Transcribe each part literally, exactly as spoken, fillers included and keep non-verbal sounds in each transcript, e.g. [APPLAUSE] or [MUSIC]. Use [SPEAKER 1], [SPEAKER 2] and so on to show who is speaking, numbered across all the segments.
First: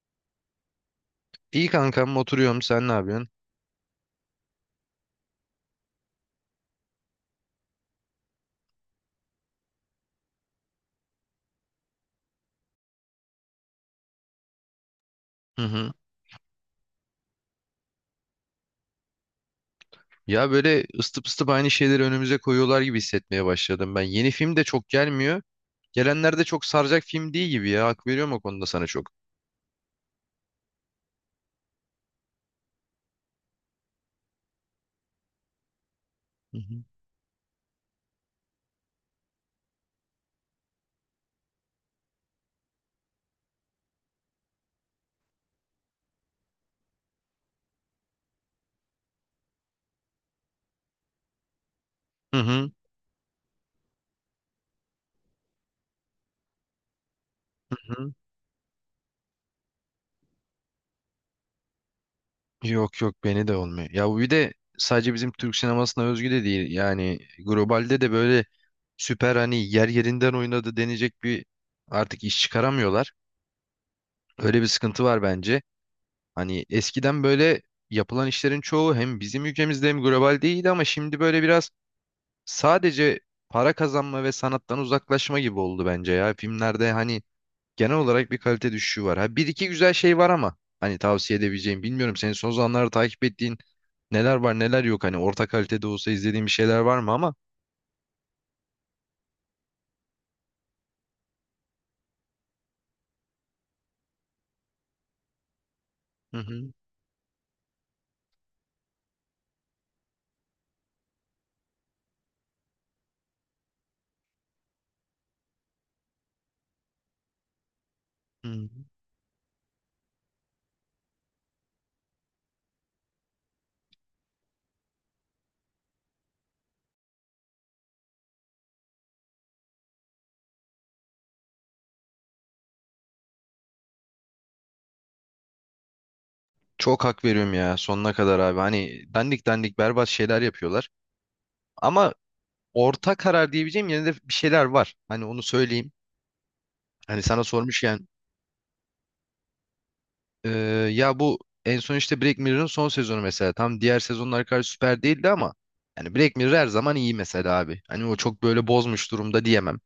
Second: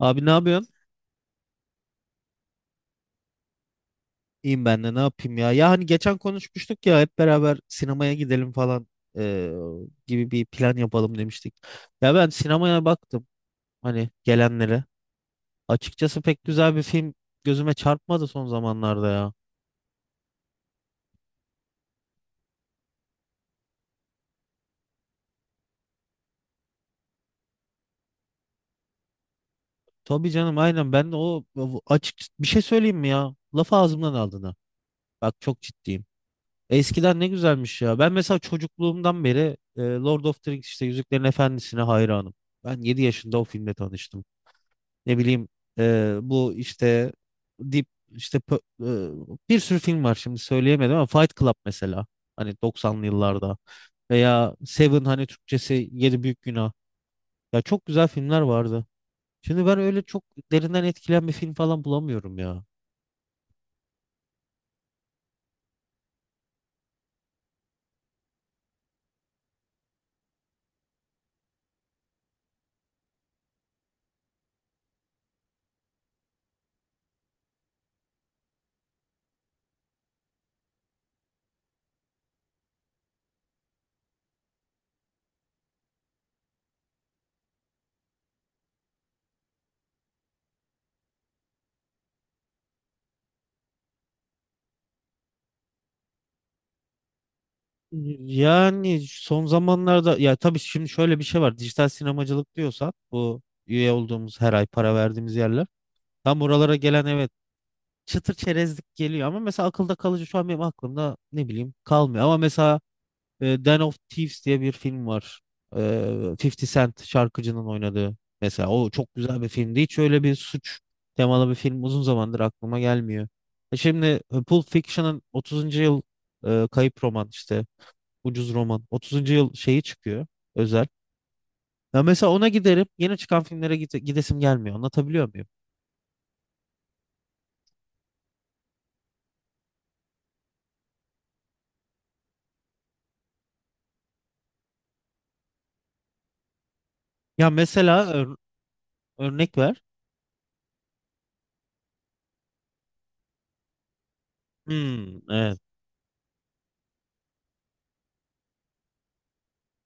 [SPEAKER 1] Abi ne yapıyorsun?
[SPEAKER 2] İyi kankam oturuyorum sen ne yapıyorsun?
[SPEAKER 1] İyiyim ben de ne yapayım ya. Ya hani geçen konuşmuştuk ya, hep beraber sinemaya gidelim falan, eee, gibi bir plan yapalım demiştik. Ya ben sinemaya baktım hani gelenlere.
[SPEAKER 2] Hı hı.
[SPEAKER 1] Açıkçası pek güzel bir film gözüme çarpmadı son zamanlarda ya.
[SPEAKER 2] Ya böyle ısıtıp ısıtıp aynı şeyleri önümüze koyuyorlar gibi hissetmeye başladım ben. Yeni film de çok gelmiyor. Gelenler de çok saracak film değil gibi ya. Hak veriyorum o konuda sana çok.
[SPEAKER 1] Tabii canım, aynen ben de o o açık bir şey söyleyeyim mi ya? Lafı ağzımdan aldın ha. Bak çok ciddiyim.
[SPEAKER 2] Hı hı.
[SPEAKER 1] Eskiden ne güzelmiş ya. Ben mesela çocukluğumdan beri eee, Lord of the Rings, işte Yüzüklerin Efendisi'ne hayranım. Ben yedi yaşında o filmle tanıştım. Ne bileyim, e, bu işte Deep, işte pö- e, bir sürü film var, şimdi söyleyemedim ama Fight Club mesela,
[SPEAKER 2] Hı
[SPEAKER 1] hani
[SPEAKER 2] hı.
[SPEAKER 1] doksanlı yıllarda, veya Seven, hani Türkçesi Yedi Büyük Günah. Ya çok güzel
[SPEAKER 2] Hı.
[SPEAKER 1] filmler vardı. Şimdi ben öyle çok derinden etkilen bir film falan bulamıyorum ya.
[SPEAKER 2] Yok yok beni de olmuyor. Ya bu bir de sadece bizim Türk sinemasına özgü de değil. Yani globalde de böyle süper hani yer yerinden oynadı denecek bir artık iş çıkaramıyorlar. Öyle bir sıkıntı var bence. Hani eskiden böyle yapılan işlerin çoğu hem bizim ülkemizde hem global değildi ama şimdi böyle biraz sadece para kazanma ve sanattan uzaklaşma gibi oldu bence ya. Filmlerde hani genel olarak bir kalite düşüşü var. Ha, bir iki güzel şey var ama hani tavsiye edebileceğim bilmiyorum. Senin son zamanlarda takip ettiğin neler var neler yok hani orta kalitede olsa izlediğin bir şeyler var mı ama
[SPEAKER 1] Yani son zamanlarda, ya tabii şimdi şöyle bir şey var. Dijital sinemacılık diyorsak, bu üye olduğumuz, her ay para verdiğimiz yerler.
[SPEAKER 2] Hı
[SPEAKER 1] Tam
[SPEAKER 2] hı,
[SPEAKER 1] oralara gelen, evet, çıtır çerezlik geliyor ama mesela akılda kalıcı, şu an benim aklımda ne bileyim kalmıyor. Ama mesela e, Den of Thieves diye bir film var. E, 50 Cent şarkıcının oynadığı.
[SPEAKER 2] hı
[SPEAKER 1] Mesela
[SPEAKER 2] hı.
[SPEAKER 1] o çok güzel bir filmdi. Hiç öyle bir suç temalı bir film uzun zamandır aklıma gelmiyor. E şimdi, e, Pulp Fiction'ın otuzuncu yıl, e, kayıp roman, işte ucuz roman otuzuncu yıl şeyi çıkıyor özel. Ya mesela ona giderim, yeni çıkan filmlere gide- gidesim gelmiyor, anlatabiliyor muyum?
[SPEAKER 2] çok hak veriyorum ya sonuna kadar abi hani dandik dandik berbat şeyler yapıyorlar ama orta karar diyebileceğim yine de bir şeyler var hani onu söyleyeyim. Hani sana
[SPEAKER 1] Ya mesela
[SPEAKER 2] sormuşken
[SPEAKER 1] ör- örnek ver.
[SPEAKER 2] e, ya bu en son işte Black Mirror'ın son sezonu mesela. Tam diğer sezonlar kadar süper
[SPEAKER 1] Hmm,
[SPEAKER 2] değildi ama
[SPEAKER 1] e,
[SPEAKER 2] yani Black Mirror her zaman iyi mesela abi. Hani o çok böyle bozmuş durumda diyemem.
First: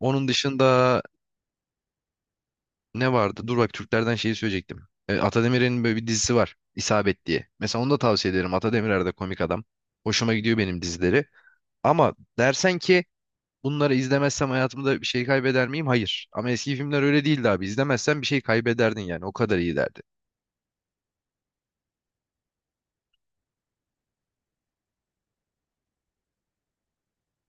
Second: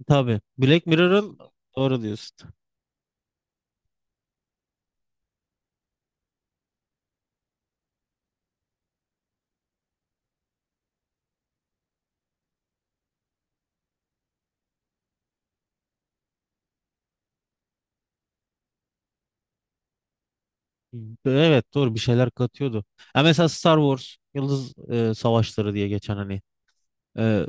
[SPEAKER 2] Onun
[SPEAKER 1] Tabii. Black
[SPEAKER 2] dışında
[SPEAKER 1] Mirror'ın, doğru diyorsun.
[SPEAKER 2] ne vardı? Dur bak Türklerden şeyi söyleyecektim. E, Atademir'in böyle bir dizisi var. İsabet diye. Mesela onu da tavsiye ederim. Atademirer de komik adam. Hoşuma gidiyor benim dizileri. Ama dersen ki bunları izlemezsem hayatımda bir şey kaybeder miyim? Hayır. Ama eski filmler öyle değildi abi. İzlemezsen bir şey kaybederdin yani. O kadar iyi derdi.
[SPEAKER 1] Evet, doğru bir şeyler katıyordu. Ya mesela Star Wars, Yıldız e, Savaşları diye geçen, hani e,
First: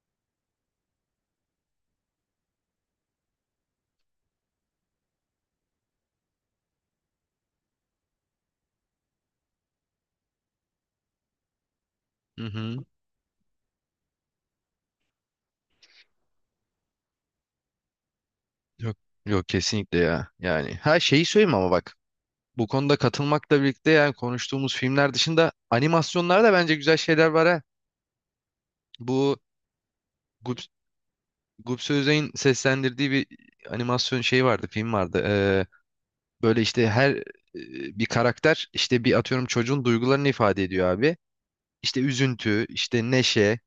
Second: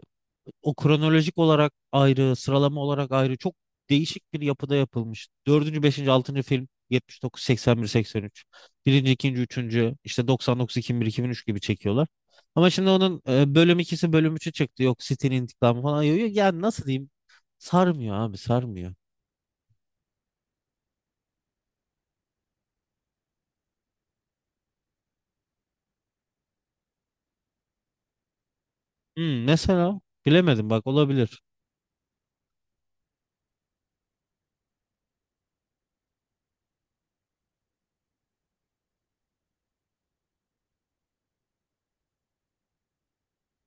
[SPEAKER 1] o, kronolojik olarak ayrı, sıralama olarak ayrı, çok değişik bir yapıda yapılmış. Dördüncü, beşinci, altıncı film yetmiş dokuz, seksen bir, seksen üç. Birinci, ikinci, üçüncü işte doksan dokuz, iki bin bir, iki bin üç gibi çekiyorlar.
[SPEAKER 2] Hı
[SPEAKER 1] Ama
[SPEAKER 2] hı.
[SPEAKER 1] şimdi onun e, bölüm ikisi, bölüm üçü çıktı. Yok City'nin intikamı falan. Yok, yok. Yani nasıl diyeyim? Sarmıyor abi, sarmıyor.
[SPEAKER 2] Yok yok kesinlikle ya. Yani her şeyi söyleyeyim ama bak bu konuda katılmakla birlikte yani konuştuğumuz filmler dışında animasyonlarda bence güzel şeyler var ha. Bu
[SPEAKER 1] Hmm, mesela
[SPEAKER 2] Gup,
[SPEAKER 1] bilemedim, bak olabilir.
[SPEAKER 2] Gupse Özay'ın seslendirdiği bir animasyon şey vardı, film vardı. Ee, böyle işte her e, bir karakter işte bir atıyorum çocuğun duygularını ifade ediyor abi. İşte üzüntü, işte neşe,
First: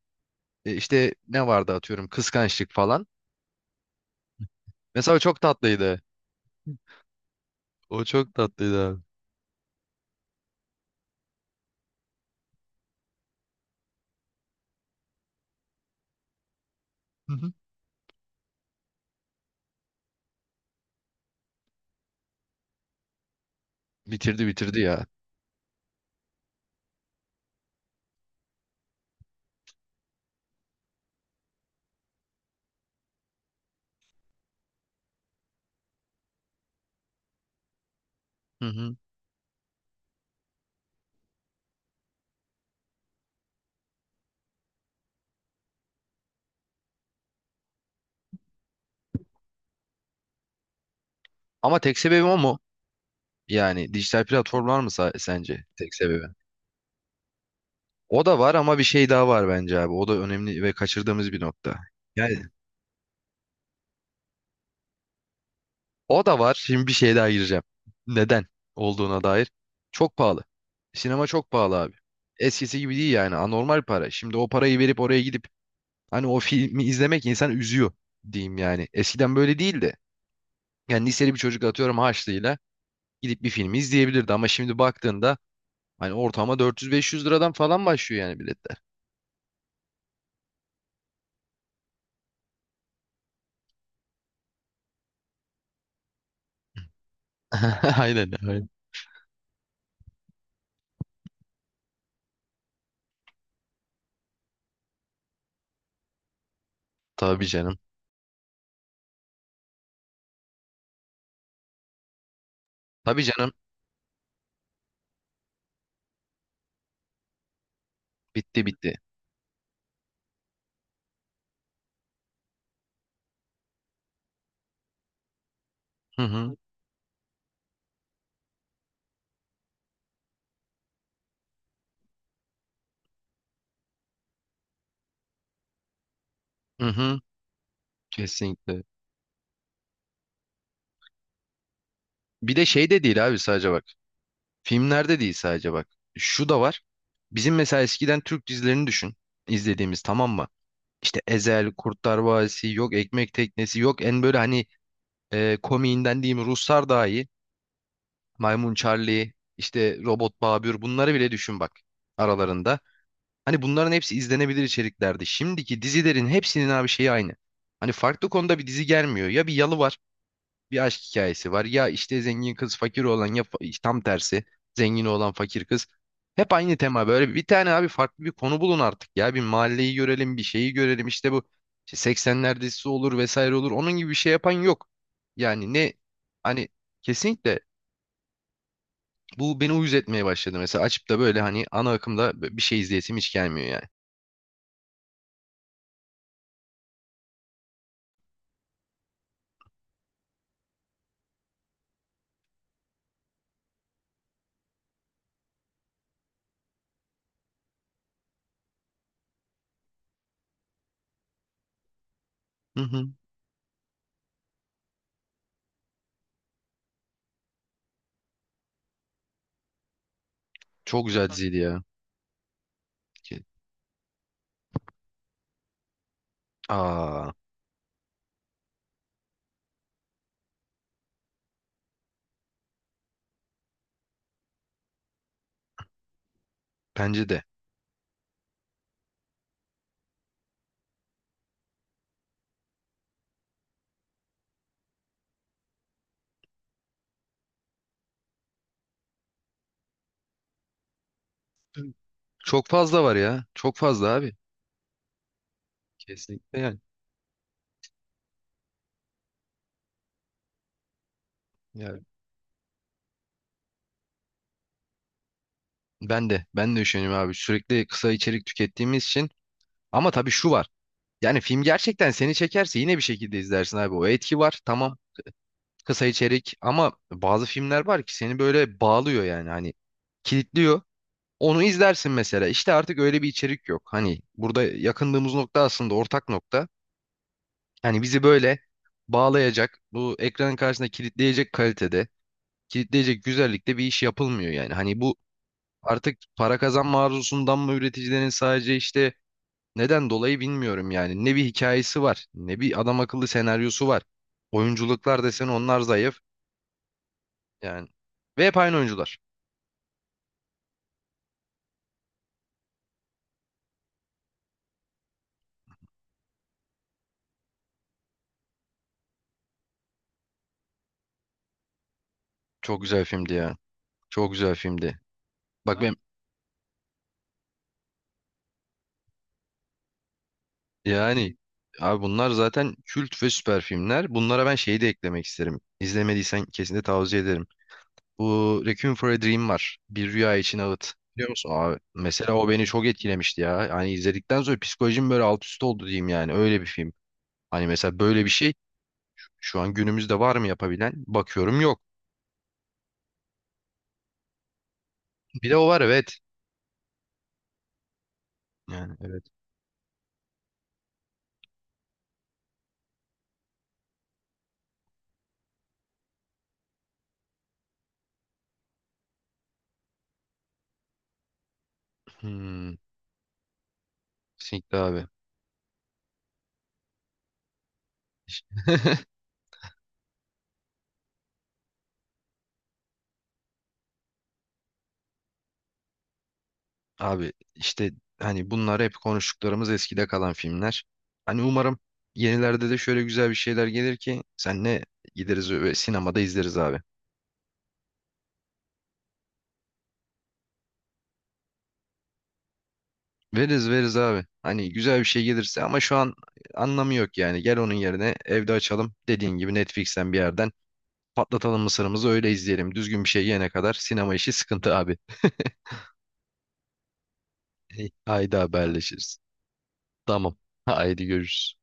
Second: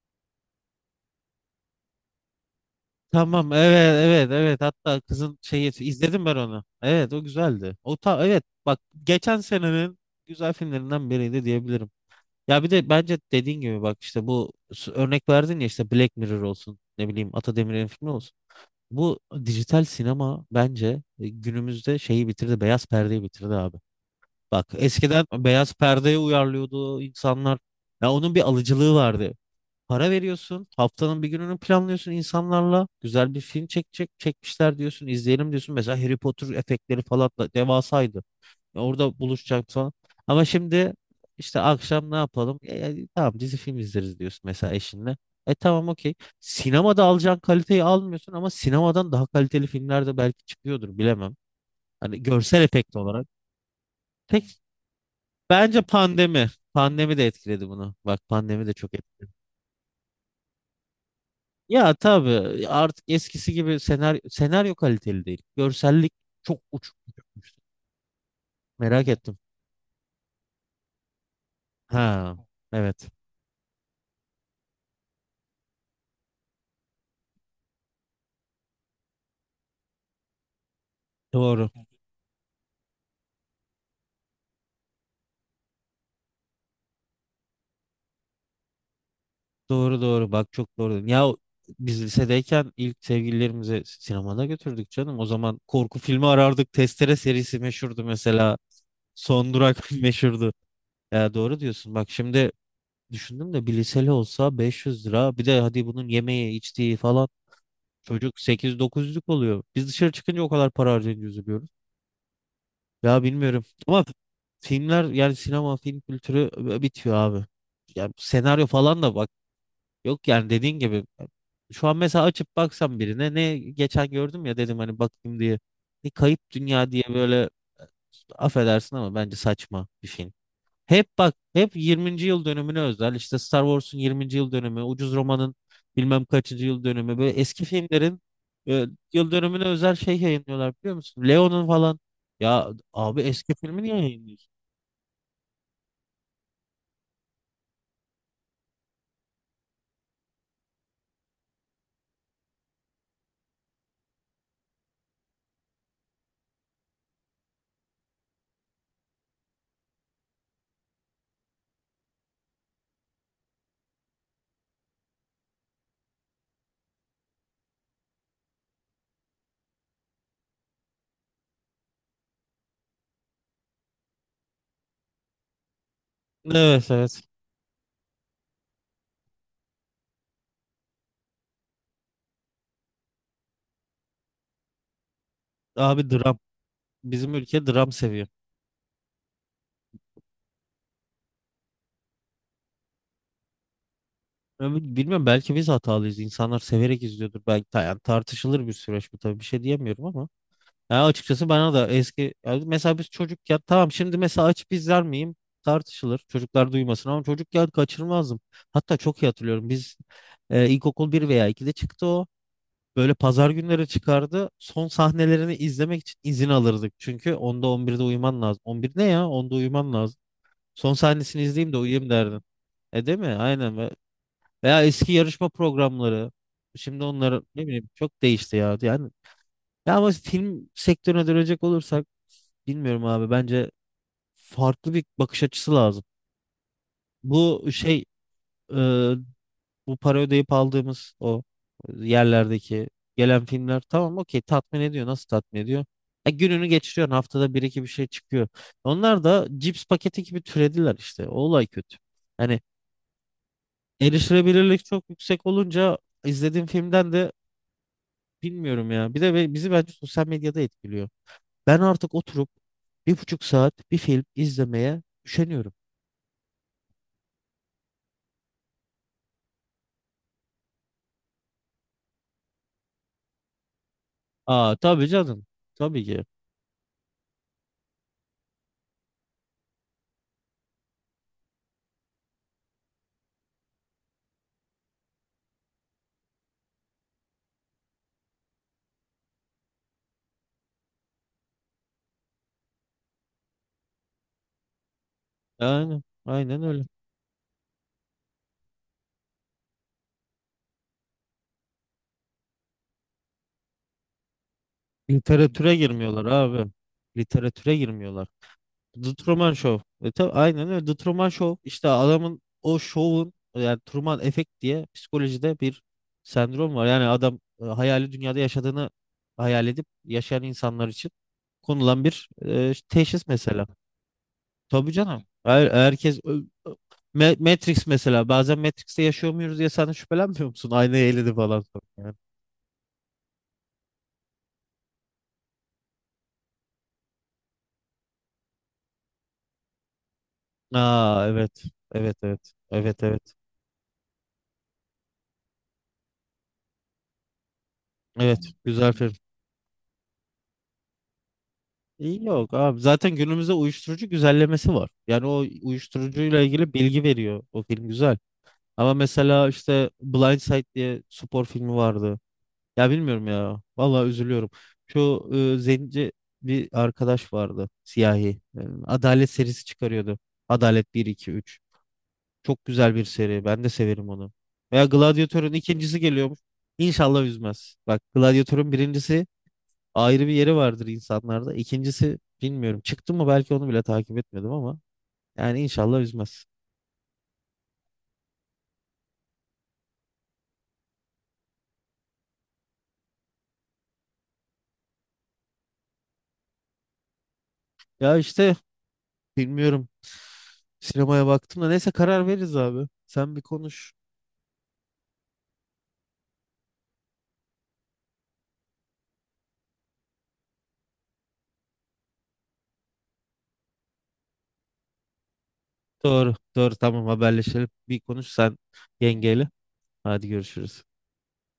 [SPEAKER 2] e, işte ne vardı atıyorum kıskançlık falan.
[SPEAKER 1] Tamam, evet, evet, evet, hatta
[SPEAKER 2] Mesela o
[SPEAKER 1] kızın
[SPEAKER 2] çok
[SPEAKER 1] şeyi
[SPEAKER 2] tatlıydı.
[SPEAKER 1] izledim ben onu. Evet o güzeldi. O
[SPEAKER 2] O
[SPEAKER 1] ta
[SPEAKER 2] çok
[SPEAKER 1] evet, bak
[SPEAKER 2] tatlıydı abi.
[SPEAKER 1] geçen senenin güzel filmlerinden biriydi diyebilirim. Ya bir de bence dediğin gibi, bak işte bu s- örnek verdin ya, işte Black Mirror olsun, ne bileyim
[SPEAKER 2] Hı hı.
[SPEAKER 1] Ata Demirer'in filmi olsun. Bu dijital sinema bence e, günümüzde şeyi bitirdi, beyaz perdeyi bitirdi abi.
[SPEAKER 2] Bitirdi
[SPEAKER 1] Bak
[SPEAKER 2] bitirdi ya.
[SPEAKER 1] eskiden beyaz perdeye uyarlıyordu insanlar. Ya onun bir alıcılığı vardı. Para veriyorsun, haftanın bir gününü planlıyorsun insanlarla. Güzel bir film çekecek, çekmişler diyorsun, izleyelim diyorsun. Mesela Harry Potter efektleri falan da devasaydı.
[SPEAKER 2] Hı
[SPEAKER 1] Ya
[SPEAKER 2] hı.
[SPEAKER 1] orada buluşacak falan. Ama şimdi işte akşam ne yapalım? E, e, tamam, dizi film izleriz diyorsun mesela eşinle. E tamam, okey. Sinemada alacağın kaliteyi almıyorsun ama sinemadan daha kaliteli filmler de belki çıkıyordur, bilemem.
[SPEAKER 2] Ama tek
[SPEAKER 1] Hani
[SPEAKER 2] sebebi o mu?
[SPEAKER 1] görsel efekt olarak.
[SPEAKER 2] Yani dijital
[SPEAKER 1] Tek
[SPEAKER 2] platformlar mı sa- sence
[SPEAKER 1] bence
[SPEAKER 2] tek sebebi?
[SPEAKER 1] pandemi. Pandemi de etkiledi bunu.
[SPEAKER 2] O
[SPEAKER 1] Bak
[SPEAKER 2] da var
[SPEAKER 1] pandemi de
[SPEAKER 2] ama bir
[SPEAKER 1] çok
[SPEAKER 2] şey daha
[SPEAKER 1] etkiledi.
[SPEAKER 2] var bence abi. O da önemli ve kaçırdığımız bir nokta.
[SPEAKER 1] Ya
[SPEAKER 2] Yani
[SPEAKER 1] tabii artık eskisi gibi senaryo, senaryo kaliteli değil. Görsellik
[SPEAKER 2] o da var.
[SPEAKER 1] çok
[SPEAKER 2] Şimdi bir
[SPEAKER 1] uçuk.
[SPEAKER 2] şey daha gireceğim. Neden
[SPEAKER 1] Merak
[SPEAKER 2] olduğuna
[SPEAKER 1] ettim.
[SPEAKER 2] dair. Çok pahalı. Sinema çok pahalı abi.
[SPEAKER 1] Ha,
[SPEAKER 2] Eskisi gibi
[SPEAKER 1] evet.
[SPEAKER 2] değil yani. Anormal para. Şimdi o parayı verip oraya gidip hani o [LAUGHS] filmi izlemek insan üzüyor diyeyim yani. Eskiden böyle değildi. Yani liseli bir çocuk
[SPEAKER 1] Doğru.
[SPEAKER 2] atıyorum harçlığıyla gidip bir filmi izleyebilirdi ama şimdi baktığında hani ortama dört yüz beş yüz liradan falan başlıyor yani biletler.
[SPEAKER 1] Doğru, doğru. Bak çok doğru dedin. Ya biz lisedeyken ilk sevgililerimizi si-, sinemada götürdük canım. O zaman korku filmi arardık. Testere serisi
[SPEAKER 2] [LAUGHS]
[SPEAKER 1] meşhurdu
[SPEAKER 2] Aynen,
[SPEAKER 1] mesela.
[SPEAKER 2] aynen.
[SPEAKER 1] Son Durak [LAUGHS] meşhurdu. Ya doğru diyorsun. Bak şimdi düşündüm de, bir liseli olsa beş yüz lira. Bir de hadi bunun yemeği, içtiği falan.
[SPEAKER 2] Tabii canım.
[SPEAKER 1] Çocuk sekiz dokuzluk oluyor. Biz dışarı çıkınca o kadar para harcayınca üzülüyoruz.
[SPEAKER 2] Tabii
[SPEAKER 1] Ya
[SPEAKER 2] canım.
[SPEAKER 1] bilmiyorum ama filmler, yani sinema film kültürü e, bitiyor abi. Yani
[SPEAKER 2] Bitti
[SPEAKER 1] senaryo
[SPEAKER 2] bitti.
[SPEAKER 1] falan da bak yok, yani dediğin gibi, şu an mesela açıp baksam birine, ne geçen gördüm ya dedim hani bakayım diye. Ne
[SPEAKER 2] Hı
[SPEAKER 1] Kayıp
[SPEAKER 2] hı.
[SPEAKER 1] Dünya diye böyle, e, affedersin ama bence saçma bir film. Hep bak, hep yirminci yıl dönümüne özel, işte Star Wars'un yirminci yıl dönümü, Ucuz Roman'ın bilmem kaçıncı
[SPEAKER 2] Hı
[SPEAKER 1] yıl
[SPEAKER 2] hı.
[SPEAKER 1] dönümü, böyle eski filmlerin
[SPEAKER 2] Kesinlikle.
[SPEAKER 1] e, yıl dönümüne özel şey yayınlıyorlar, biliyor musun? Leon'un falan.
[SPEAKER 2] Bir de
[SPEAKER 1] Ya
[SPEAKER 2] şey de
[SPEAKER 1] abi,
[SPEAKER 2] değil abi
[SPEAKER 1] eski
[SPEAKER 2] sadece bak.
[SPEAKER 1] filmi niye yayınlıyorsun?
[SPEAKER 2] Filmlerde değil sadece bak. Şu da var. Bizim mesela eskiden Türk dizilerini düşün. İzlediğimiz tamam mı? İşte Ezel, Kurtlar Vadisi, yok Ekmek Teknesi, yok en böyle hani e, komiğinden diyeyim Ruslar daha iyi. Maymun Charlie, işte Robot Babür bunları bile düşün bak aralarında. Hani bunların hepsi izlenebilir içeriklerdi. Şimdiki dizilerin hepsinin abi şeyi aynı. Hani farklı konuda bir dizi gelmiyor. Ya bir yalı var, bir aşk hikayesi var. Ya işte zengin kız fakir olan ya fa- tam tersi zengin olan fakir kız. Hep aynı
[SPEAKER 1] Evet,
[SPEAKER 2] tema.
[SPEAKER 1] evet.
[SPEAKER 2] Böyle bir tane abi farklı bir konu bulun artık ya. Bir mahalleyi görelim, bir şeyi görelim. İşte bu işte seksenler dizisi olur vesaire olur. Onun gibi bir şey yapan yok. Yani ne
[SPEAKER 1] Abi dram.
[SPEAKER 2] hani
[SPEAKER 1] Bizim
[SPEAKER 2] kesinlikle
[SPEAKER 1] ülke dram seviyor.
[SPEAKER 2] bu beni uyuz etmeye başladı. Mesela açıp da böyle hani ana akımda bir şey izleyesim hiç gelmiyor yani.
[SPEAKER 1] Ben bilmiyorum, belki biz hatalıyız. İnsanlar severek izliyordur belki. ta- Yani tartışılır bir süreç bu, tabii bir şey diyemiyorum ama. Ya açıkçası bana da eski, ya mesela biz çocukken tamam, şimdi mesela açıp izler miyim tartışılır, çocuklar duymasın, ama çocukken kaçırmazdım. Hatta çok iyi hatırlıyorum, biz e, ilkokul bir veya ikide çıktı o,
[SPEAKER 2] Hı hı.
[SPEAKER 1] böyle pazar günleri çıkardı, son sahnelerini izlemek için izin alırdık çünkü onda on birde uyuman lazım, on bir ne ya, onda uyuman lazım, son
[SPEAKER 2] Çok güzel
[SPEAKER 1] sahnesini
[SPEAKER 2] diziydi
[SPEAKER 1] izleyeyim de
[SPEAKER 2] ya.
[SPEAKER 1] uyuyayım derdin, e değil mi,
[SPEAKER 2] Ke-
[SPEAKER 1] aynen. Ve- veya eski yarışma programları, şimdi
[SPEAKER 2] Aa,
[SPEAKER 1] onlar ne bileyim çok değişti ya yani. Ya ama film sektörüne dönecek olursak, bilmiyorum abi, bence farklı bir bakış açısı lazım.
[SPEAKER 2] bence de.
[SPEAKER 1] Bu şey, e, bu para ödeyip aldığımız o yerlerdeki gelen filmler, tamam, okey, tatmin ediyor. Nasıl tatmin ediyor? E, gününü geçiriyorsun, haftada bir iki bir şey çıkıyor. Onlar da cips paketi gibi türediler işte. O olay kötü. Hani
[SPEAKER 2] Çok fazla var ya. Çok fazla abi.
[SPEAKER 1] erişilebilirlik çok yüksek olunca,
[SPEAKER 2] Kesinlikle
[SPEAKER 1] izlediğim
[SPEAKER 2] yani.
[SPEAKER 1] filmden de bilmiyorum ya. Bir de be- bizi bence sosyal medyada etkiliyor. Ben
[SPEAKER 2] Yani
[SPEAKER 1] artık oturup bir buçuk saat bir film izlemeye üşeniyorum.
[SPEAKER 2] ben de ben de düşünüyorum abi. Sürekli kısa içerik tükettiğimiz için. Ama tabii şu var. Yani film gerçekten seni çekerse yine bir şekilde izlersin abi. O etki var.
[SPEAKER 1] Aa
[SPEAKER 2] Tamam.
[SPEAKER 1] tabii canım.
[SPEAKER 2] Kısa
[SPEAKER 1] Tabii ki.
[SPEAKER 2] içerik ama bazı filmler var ki seni böyle bağlıyor yani hani kilitliyor. Onu izlersin mesela. İşte artık öyle bir içerik yok. Hani burada yakındığımız nokta aslında ortak nokta. Yani bizi böyle bağlayacak, bu ekranın karşısında kilitleyecek kalitede, kilitleyecek güzellikte bir iş yapılmıyor yani. Hani bu
[SPEAKER 1] Yani
[SPEAKER 2] artık para
[SPEAKER 1] aynen öyle.
[SPEAKER 2] kazanma arzusundan mı üreticilerin sadece işte neden dolayı bilmiyorum yani. Ne bir hikayesi var, ne bir adam akıllı senaryosu var. Oyunculuklar desen
[SPEAKER 1] Literatüre
[SPEAKER 2] onlar zayıf
[SPEAKER 1] girmiyorlar abi. Literatüre
[SPEAKER 2] yani.
[SPEAKER 1] girmiyorlar.
[SPEAKER 2] Ve hep aynı oyuncular.
[SPEAKER 1] The Truman Show. E, tabii, aynen öyle. The Truman Show. İşte adamın o şovun, yani Truman Efekt diye psikolojide bir sendrom var. Yani adam e, hayali dünyada yaşadığını hayal edip yaşayan insanlar için konulan bir e,
[SPEAKER 2] Çok güzel
[SPEAKER 1] teşhis
[SPEAKER 2] filmdi ya.
[SPEAKER 1] mesela.
[SPEAKER 2] Çok güzel
[SPEAKER 1] Tabii
[SPEAKER 2] filmdi.
[SPEAKER 1] canım. Her,
[SPEAKER 2] Bak ben
[SPEAKER 1] herkes Ö- ö- Ma- Matrix mesela, bazen Matrix'te yaşıyor muyuz diye sen de şüphelenmiyor musun? Aynayı
[SPEAKER 2] yani
[SPEAKER 1] eledi falan sonra
[SPEAKER 2] abi
[SPEAKER 1] yani.
[SPEAKER 2] bunlar zaten kült ve süper filmler. Bunlara ben şeyi de eklemek isterim. İzlemediysen kesinlikle tavsiye ederim. Bu Requiem for a Dream var. Bir Rüya için Ağıt. Biliyor
[SPEAKER 1] Aa,
[SPEAKER 2] musun
[SPEAKER 1] evet.
[SPEAKER 2] abi?
[SPEAKER 1] Evet,
[SPEAKER 2] Mesela o
[SPEAKER 1] evet.
[SPEAKER 2] beni çok
[SPEAKER 1] Evet, evet.
[SPEAKER 2] etkilemişti ya. Yani izledikten sonra psikolojim böyle alt üst oldu diyeyim yani. Öyle bir film. Hani mesela böyle bir şey
[SPEAKER 1] Evet, güzel film.
[SPEAKER 2] şu an günümüzde var mı yapabilen? Bakıyorum yok.
[SPEAKER 1] İyi yok abi, zaten günümüzde uyuşturucu güzellemesi var. Yani
[SPEAKER 2] Bir
[SPEAKER 1] o
[SPEAKER 2] de o var evet.
[SPEAKER 1] uyuşturucuyla ilgili bilgi veriyor. O film güzel.
[SPEAKER 2] Yani
[SPEAKER 1] Ama
[SPEAKER 2] evet.
[SPEAKER 1] mesela işte Blind Side diye spor filmi vardı. Ya bilmiyorum ya. Vallahi üzülüyorum. Şu, e, zenci bir arkadaş vardı. Siyahi. E, Adalet serisi çıkarıyordu. Adalet bir, iki, üç. Çok
[SPEAKER 2] Hmm,
[SPEAKER 1] güzel bir seri. Ben de severim onu.
[SPEAKER 2] kesinlikle
[SPEAKER 1] Veya
[SPEAKER 2] abi.
[SPEAKER 1] Gladiator'un ikincisi geliyormuş. İnşallah üzmez. Bak Gladiator'un
[SPEAKER 2] [LAUGHS]
[SPEAKER 1] birincisi ayrı bir yeri vardır insanlarda. İkincisi bilmiyorum. Çıktı mı, belki onu bile takip etmedim ama. Yani inşallah üzmez.
[SPEAKER 2] Abi işte hani bunlar hep konuştuklarımız eskide kalan filmler. Hani umarım yenilerde de şöyle güzel bir şeyler gelir ki senle gideriz ve sinemada izleriz abi.
[SPEAKER 1] Ya işte bilmiyorum. Sinemaya baktım da neyse karar veririz abi. Sen bir
[SPEAKER 2] Veririz
[SPEAKER 1] konuş.
[SPEAKER 2] veririz abi. Hani güzel bir şey gelirse ama şu an anlamı yok yani. Gel onun yerine evde açalım. Dediğin gibi Netflix'ten bir yerden patlatalım mısırımızı öyle izleyelim. Düzgün bir şey yene kadar sinema işi sıkıntı abi.
[SPEAKER 1] Doğru, doğru. Tamam haberleşelim.
[SPEAKER 2] [LAUGHS]
[SPEAKER 1] Bir konuş
[SPEAKER 2] Haydi
[SPEAKER 1] sen
[SPEAKER 2] haberleşiriz.
[SPEAKER 1] yengeyle. Hadi
[SPEAKER 2] Tamam.
[SPEAKER 1] görüşürüz.
[SPEAKER 2] Haydi görüşürüz.